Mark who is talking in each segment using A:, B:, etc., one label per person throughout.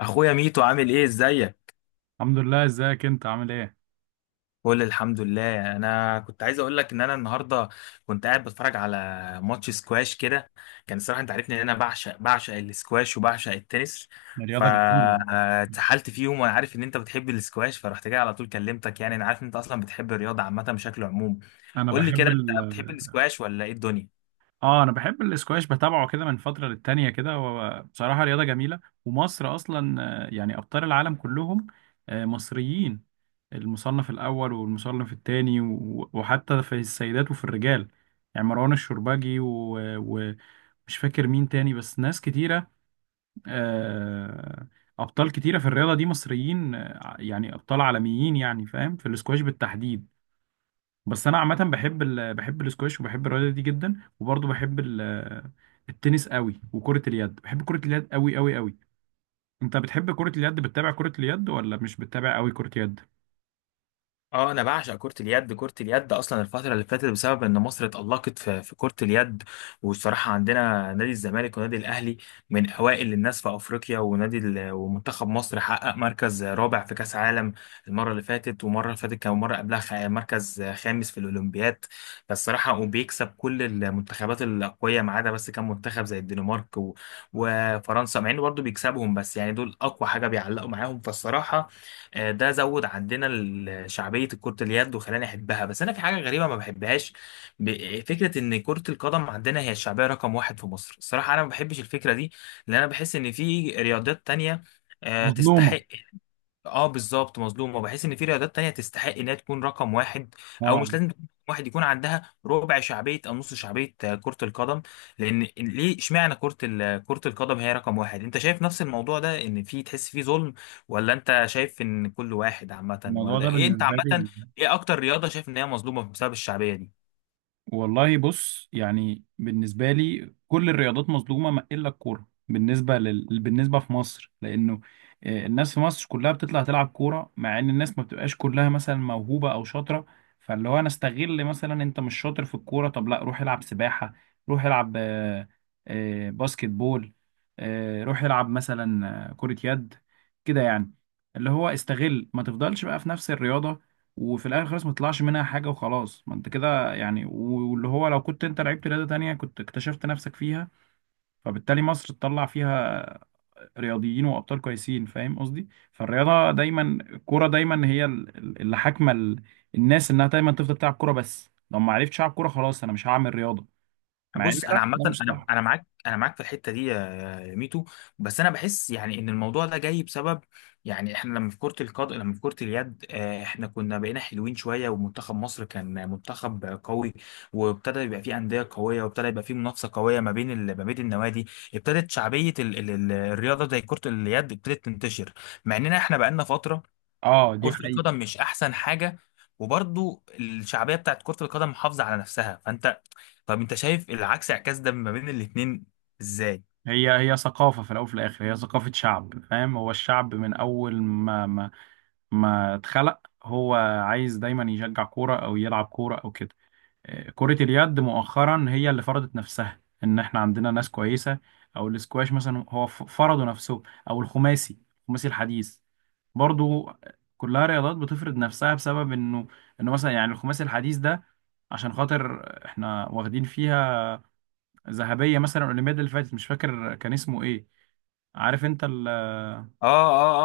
A: اخويا ميتو، عامل ايه؟ ازيك؟
B: الحمد لله، ازيك؟ انت عامل ايه؟
A: كل الحمد لله. انا كنت عايز اقول لك ان انا النهارده كنت قاعد بتفرج على ماتش سكواش كده. كان الصراحه، انت عارفني ان انا بعشق السكواش وبعشق التنس.
B: الرياضه جميله.
A: فاتسحلت فيهم، وانا عارف ان انت بتحب السكواش فرحت جاي على طول كلمتك. يعني انا عارف ان انت اصلا بتحب الرياضه عامه بشكل عموم.
B: انا
A: قول لي
B: بحب
A: كده،
B: ال
A: انت بتحب السكواش ولا ايه الدنيا؟
B: اه، انا بحب الاسكواش، بتابعه كده من فتره للتانيه كده، وبصراحه رياضه جميله، ومصر اصلا يعني ابطال العالم كلهم مصريين، المصنف الاول والمصنف التاني وحتى في السيدات وفي الرجال. يعني مروان الشربجي ومش فاكر مين تاني، بس ناس كتيره. آه، ابطال كتيره في الرياضه دي مصريين، يعني ابطال عالميين، يعني فاهم، في الاسكواش بالتحديد. بس انا عامه بحب الاسكواش، وبحب الرياضه دي جدا، وبرضه التنس قوي، وكره اليد، بحب كره اليد قوي قوي قوي. انت بتحب كره اليد؟ بتتابع كره اليد ولا مش بتتابع قوي كره يد؟
A: اه، انا بعشق كرة اليد. كرة اليد اصلا الفترة اللي فاتت بسبب ان مصر اتألقت في كرة اليد. والصراحة، عندنا نادي الزمالك ونادي الاهلي من اوائل الناس في افريقيا، ومنتخب مصر حقق مركز رابع في كاس عالم المرة اللي فاتت. ومرة اللي فاتت كان مرة قبلها مركز خامس في الاولمبياد. فالصراحة، وبيكسب كل المنتخبات الاقوية ما عدا بس كان منتخب زي الدنمارك وفرنسا، مع انه برضه بيكسبهم بس يعني دول اقوى حاجة بيعلقوا معاهم. فالصراحة، ده زود عندنا شعبية كرة اليد وخلاني أحبها. بس أنا في حاجة غريبة ما بحبهاش. فكرة إن كرة القدم عندنا هي الشعبية رقم واحد في مصر. الصراحة أنا ما بحبش الفكرة دي، لأن أنا بحس إن في رياضات تانية
B: مظلومة.
A: تستحق. اه، بالظبط مظلومه، بحيث ان في رياضات تانية تستحق انها تكون رقم واحد. او
B: اه،
A: مش لازم تكون رقم واحد، يكون عندها ربع شعبيه او نص شعبيه كره القدم. لان ليه اشمعنى كره القدم هي رقم واحد؟ انت شايف نفس الموضوع ده، ان في تحس فيه ظلم؟ ولا انت شايف ان كل واحد عامه
B: الموضوع
A: ولا
B: ده
A: ايه انت
B: بالنسبة
A: عامه؟
B: لي...
A: ايه اكتر رياضه شايف ان هي مظلومه بسبب الشعبيه دي؟
B: والله بص، يعني بالنسبة لي كل الرياضات مظلومة ما إلا الكورة، بالنسبة في مصر، لأنه الناس في مصر كلها بتطلع تلعب كورة، مع إن الناس ما بتبقاش كلها مثلا موهوبة أو شاطرة. فاللي هو أنا استغل، مثلا أنت مش شاطر في الكورة، طب لا، روح العب سباحة، روح العب باسكت بول، روح العب مثلا كرة يد، كده يعني. اللي هو استغل، ما تفضلش بقى في نفس الرياضة، وفي الاخر خالص ما تطلعش منها حاجه، وخلاص ما انت كده يعني. واللي هو لو كنت انت لعبت رياضة تانية كنت اكتشفت نفسك فيها، فبالتالي مصر تطلع فيها رياضيين وابطال كويسين، فاهم قصدي؟ فالرياضة دايما، الكورة دايما هي اللي حاكمة الناس، انها دايما تفضل تلعب كورة، بس لو ما عرفتش العب كورة خلاص انا مش هعمل رياضة، مع ان
A: بص،
B: لا،
A: انا عامه،
B: ده مش
A: انا
B: صح.
A: انا معاك، انا معاك في الحته دي يا ميتو. بس انا بحس يعني ان الموضوع ده جاي بسبب. يعني احنا لما في كره القدم، لما في كره اليد، احنا كنا بقينا حلوين شويه ومنتخب مصر كان منتخب قوي. وابتدى يبقى فيه انديه قويه، وابتدى يبقى فيه منافسه قويه ما بين النوادي. ابتدت شعبيه ال ال ال الرياضه زي كره اليد ابتدت تنتشر. مع اننا احنا بقالنا فتره.
B: اه، دي
A: كره
B: حقيقة.
A: القدم مش احسن حاجه. وبرضو الشعبيه بتاعت كره القدم محافظه على نفسها. فانت، طب انت شايف اعكاس ده ما بين الاتنين ازاي؟
B: هي هي ثقافة في الأول وفي الآخر، هي ثقافة شعب، فاهم؟ هو الشعب من أول ما اتخلق، هو عايز دايما يشجع كورة أو يلعب كورة أو كده. كرة اليد مؤخرا هي اللي فرضت نفسها، ان احنا عندنا ناس كويسة، او الاسكواش مثلا هو فرضوا نفسهم، او الخماسي الحديث برضو، كلها رياضات بتفرض نفسها، بسبب انه مثلا، يعني الخماسي الحديث ده عشان خاطر احنا واخدين فيها ذهبية، مثلا الاولمبياد اللي فاتت، مش فاكر كان اسمه ايه، عارف انت
A: اه،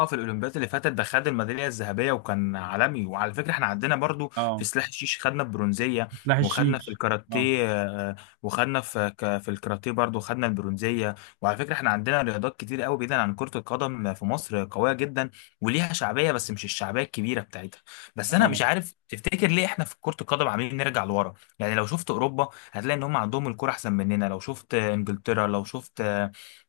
A: اه، اه، في الاولمبياد اللي فاتت ده خد الميداليه الذهبيه وكان عالمي. وعلى فكره احنا عندنا برضو في
B: اه،
A: سلاح الشيش خدنا البرونزيه.
B: سلاح
A: وخدنا في
B: الشيش، اه
A: الكاراتيه. وخدنا في الكاراتيه برضو خدنا البرونزيه. وعلى فكره احنا عندنا رياضات كتير قوي، بعيدا عن كره القدم، في مصر قويه جدا. وليها شعبيه، بس مش الشعبيه الكبيره بتاعتها. بس انا
B: اه.
A: مش عارف، تفتكر ليه احنا في كره القدم عاملين نرجع لورا؟ يعني لو شفت اوروبا هتلاقي ان هم عندهم الكره احسن مننا، لو شفت انجلترا، لو شفت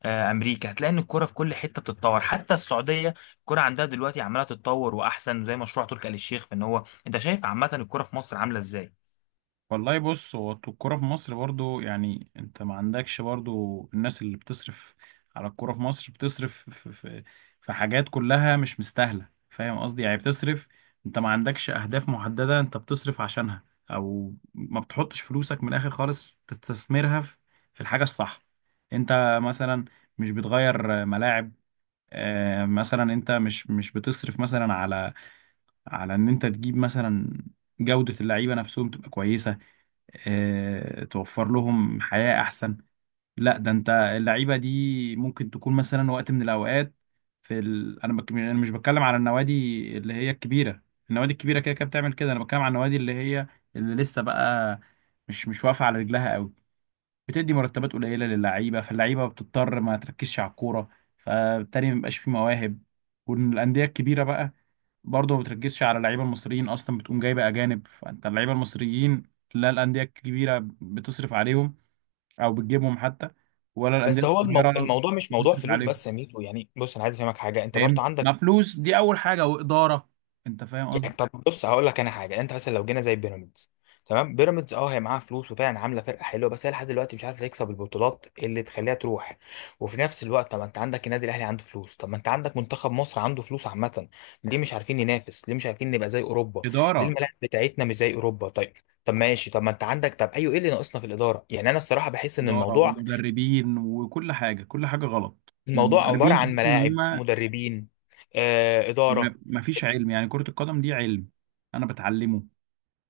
A: امريكا، هتلاقي ان الكوره في كل حته بتتطور. حتى السعوديه الكوره عندها دلوقتي عماله تتطور، واحسن، زي مشروع تركي آل الشيخ. فان هو انت شايف عامه الكوره في مصر عامله ازاي؟
B: والله بص هو الكورة في مصر برضو يعني انت ما عندكش برضو الناس اللي بتصرف على الكورة في مصر بتصرف في, في, في حاجات كلها مش مستاهلة فاهم قصدي يعني بتصرف انت ما عندكش اهداف محددة انت بتصرف عشانها او ما بتحطش فلوسك من الاخر خالص تستثمرها في في الحاجة الصح انت مثلا مش بتغير ملاعب آه، مثلا انت مش مش بتصرف مثلا على على ان انت تجيب مثلا جودة اللعيبة نفسهم تبقى كويسة آه، توفر لهم حياة أحسن لا ده أنت اللعيبة دي ممكن تكون مثلا وقت من الأوقات في ال... أنا بك... أنا مش بتكلم على النوادي اللي هي الكبيرة النوادي الكبيرة كده كده بتعمل كده أنا بتكلم على النوادي اللي هي اللي لسه بقى مش مش واقفة على رجلها أوي بتدي مرتبات قليله للعيبه فاللعيبه بتضطر ما تركزش على الكوره فبالتالي ما بيبقاش فيه مواهب والانديه الكبيره بقى برضه ما بتركزش على اللعيبه المصريين اصلا بتقوم جايبه اجانب فانت اللعيبه المصريين لا الانديه الكبيره بتصرف عليهم او بتجيبهم حتى ولا الانديه
A: بس هو
B: الصغيره
A: الموضوع مش موضوع
B: بتصرف
A: فلوس
B: عليهم
A: بس يا ميتو. يعني بص، انا عايز افهمك حاجه، انت برضه
B: فاهم ما
A: عندك.
B: فلوس دي اول حاجه واداره انت فاهم
A: يعني
B: قصدي
A: طب بص، هقول لك انا حاجه، انت مثلا لو جينا زي بيراميدز. تمام، بيراميدز اه هي معاها فلوس، وفعلا عامله فرقه حلوه، بس هي لحد دلوقتي مش عارفه تكسب البطولات اللي تخليها تروح. وفي نفس الوقت، طب ما انت عندك النادي الاهلي عنده فلوس، طب ما انت عندك منتخب مصر عنده فلوس عامه. ليه مش عارفين ننافس؟ ليه مش عارفين نبقى زي اوروبا؟ ليه
B: اداره
A: الملاعب بتاعتنا مش زي اوروبا؟ طيب. طب ماشي، طب ما انت عندك، طب ايوه، ايه اللي ناقصنا في الاداره؟ يعني انا الصراحه بحس ان
B: اداره
A: الموضوع
B: ومدربين وكل حاجه كل حاجه غلط
A: الموضوع عباره
B: المدربين
A: عن
B: تحس ان
A: ملاعب،
B: هم
A: مدربين، اداره.
B: ما فيش علم يعني كرة القدم دي علم انا بتعلمه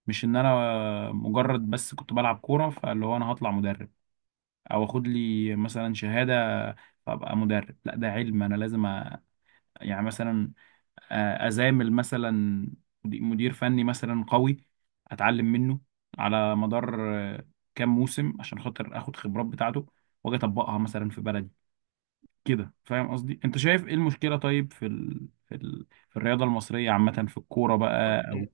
B: مش ان انا مجرد بس كنت بلعب كورة فاللي هو انا هطلع مدرب او اخد لي مثلا شهادة فابقى مدرب لا ده علم انا لازم أ... يعني مثلا آه، ازامل مثلا مدي- مدير فني مثلا قوي اتعلم منه على مدار آه، كام موسم عشان خاطر اخد خبرات بتاعته واجي اطبقها مثلا في بلدي كده فاهم قصدي انت شايف ايه المشكله طيب في ال... في ال... في الرياضه المصريه عامه في الكوره بقى او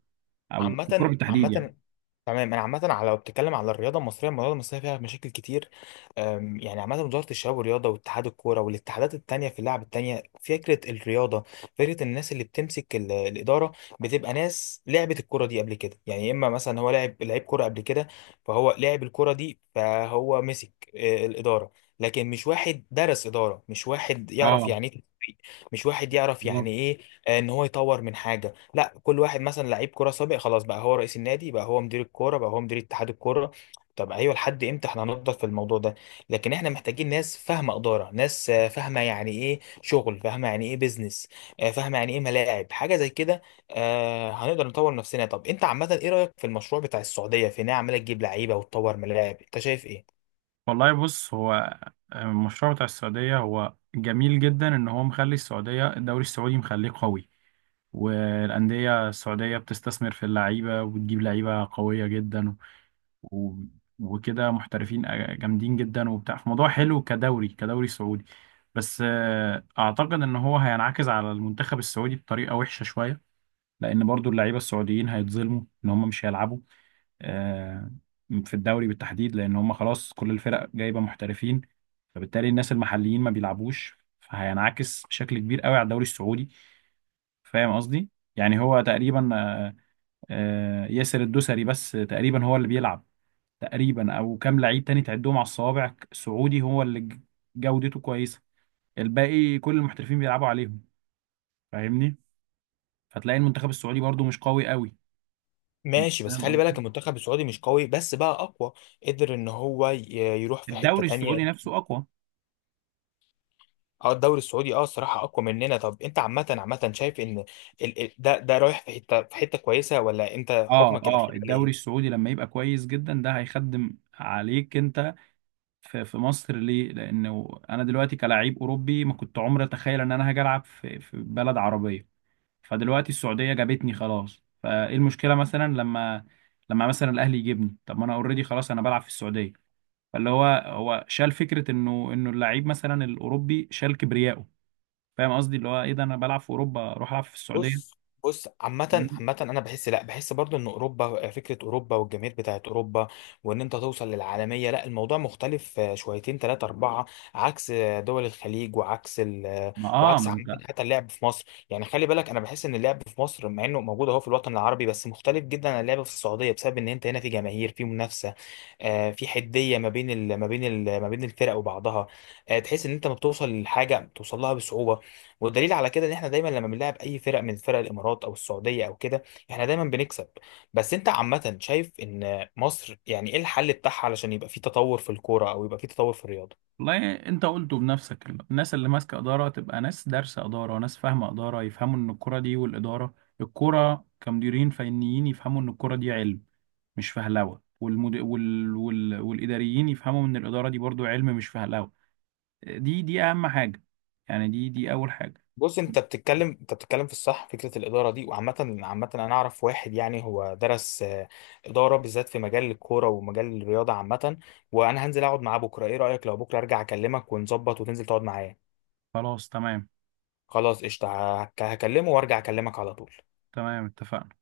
B: او في الكوره
A: عامة،
B: بالتحديد يعني
A: عامة، تمام انا عامة لو بتتكلم على الرياضة المصرية، الرياضة المصرية فيها مشاكل كتير. يعني عامة وزارة الشباب والرياضة واتحاد الكورة والاتحادات التانية في اللعب التانية، فكرة الرياضة. فكرة الناس اللي بتمسك الإدارة، بتبقى ناس لعبت الكورة دي قبل كده. يعني إما مثلا هو لعب لعيب كورة قبل كده، فهو لعب الكورة دي، فهو مسك الإدارة. لكن مش واحد درس إدارة، مش واحد يعرف
B: اه
A: يعني إيه، مش واحد يعرف
B: بالظبط
A: يعني ايه ان هو يطور من حاجه. لا، كل واحد مثلا لعيب كوره سابق، خلاص بقى هو رئيس النادي، بقى هو مدير الكوره، بقى هو مدير اتحاد الكوره. طب ايوه، لحد امتى احنا هنفضل في الموضوع ده؟ لكن احنا محتاجين ناس فاهمه اداره، ناس فاهمه يعني ايه شغل، فاهمه يعني ايه بيزنس، فاهمه يعني ايه ملاعب حاجه زي كده. هنقدر نطور نفسنا. طب انت عامه ايه رايك في المشروع بتاع السعوديه في ان هي عماله تجيب لعيبه وتطور ملاعب؟ انت شايف ايه؟
B: والله بص، هو المشروع بتاع السعودية هو جميل جدا، إن هو مخلي السعودية، الدوري السعودي مخليه قوي، والأندية السعودية بتستثمر في اللعيبة، وبتجيب لعيبة قوية جدا، و- وكده محترفين جامدين جدا وبتاع، فموضوع حلو، كدوري، كدوري سعودي. بس اعتقد ان هو هينعكس على المنتخب السعودي بطريقه وحشه شويه، لان برضو اللعيبه السعوديين هيتظلموا ان هم مش هيلعبوا آه، في الدوري بالتحديد، لان هم خلاص كل الفرق جايبه محترفين، فبالتالي الناس المحليين ما بيلعبوش، فهينعكس بشكل كبير قوي على الدوري السعودي، فاهم قصدي؟ يعني هو تقريبا، ياسر الدوسري بس تقريبا هو اللي بيلعب تقريبا، او كام لعيب تاني تعدهم على الصوابع سعودي هو اللي جودته كويسه، الباقي كل المحترفين بيلعبوا عليهم، فاهمني؟ فتلاقي المنتخب السعودي برضو مش قوي قوي،
A: ماشي، بس
B: فاهم
A: خلي بالك
B: قصدي؟
A: المنتخب السعودي مش قوي بس بقى اقوى، قدر ان هو يروح في حتة
B: الدوري
A: تانية.
B: السعودي نفسه اقوى.
A: اه، الدوري السعودي الصراحة اقوى مننا. طب انت عامة، عامة، شايف ان ده رايح في حتة كويسة، ولا انت
B: اه
A: حكمك
B: اه،
A: الاخير عليه
B: الدوري
A: إيه؟
B: السعودي لما يبقى كويس جدا ده هيخدم عليك انت في، مصر. ليه؟ لانه انا دلوقتي كلاعب اوروبي، ما كنت عمري اتخيل ان انا هاجي العب في، بلد عربيه، فدلوقتي السعودية جابتني خلاص، فايه المشكلة مثلا لما مثلا الاهلي يجيبني؟ طب ما انا اوريدي، خلاص انا بلعب في السعودية. فاللي هو، هو شال فكرة انه اللعيب مثلا الاوروبي شال كبريائه، فاهم قصدي؟ اللي هو ايه ده، انا بلعب في اوروبا اروح العب في
A: بص،
B: السعودية؟
A: بص، عامة،
B: فاهمني؟
A: عامة، أنا بحس، لأ، بحس برضو إن أوروبا، فكرة أوروبا والجماهير بتاعت أوروبا، وإن أنت توصل للعالمية، لأ الموضوع مختلف شويتين تلاتة أربعة، عكس دول الخليج، وعكس ال آه،
B: ما اه
A: وعكس
B: ما
A: عامة
B: انت...
A: حتى اللعب في مصر. يعني خلي بالك، أنا بحس إن اللعب في مصر، مع إنه موجود أهو في الوطن العربي، بس مختلف جدا عن اللعب في السعودية، بسبب إن أنت هنا في جماهير، في منافسة، في حدية ما بين الفرق وبعضها. تحس إن أنت ما بتوصل لحاجة، بتوصل لها بصعوبة. والدليل على كده ان احنا دايما لما بنلعب اي فرق من فرق الامارات او السعوديه او كده، احنا دايما بنكسب. بس انت عامه شايف ان مصر يعني ايه الحل بتاعها علشان يبقى في تطور في الكوره، او يبقى في تطور في الرياضه؟
B: والله انت قلته بنفسك، الناس اللي ماسكة إدارة تبقى ناس دارسة إدارة، ناس فاهمة إدارة، يفهموا ان الكرة دي والإدارة، الكرة كمديرين فنيين يفهموا ان الكرة دي علم، مش فهلوه، والاداريين يفهموا ان الاداره دي برضو علم، مش فهلوه. دي دي اهم حاجه، يعني دي دي اول حاجه.
A: بص، انت بتتكلم في الصح، فكره الاداره دي، وعامه، عامه انا اعرف واحد، يعني هو درس اداره بالذات في مجال الكوره ومجال الرياضه عامه. وانا هنزل اقعد معاه بكره. ايه رايك لو بكره ارجع اكلمك ونظبط وتنزل تقعد معايا؟
B: خلاص تمام.
A: خلاص، قشطه. هكلمه وارجع اكلمك على طول.
B: تمام اتفقنا.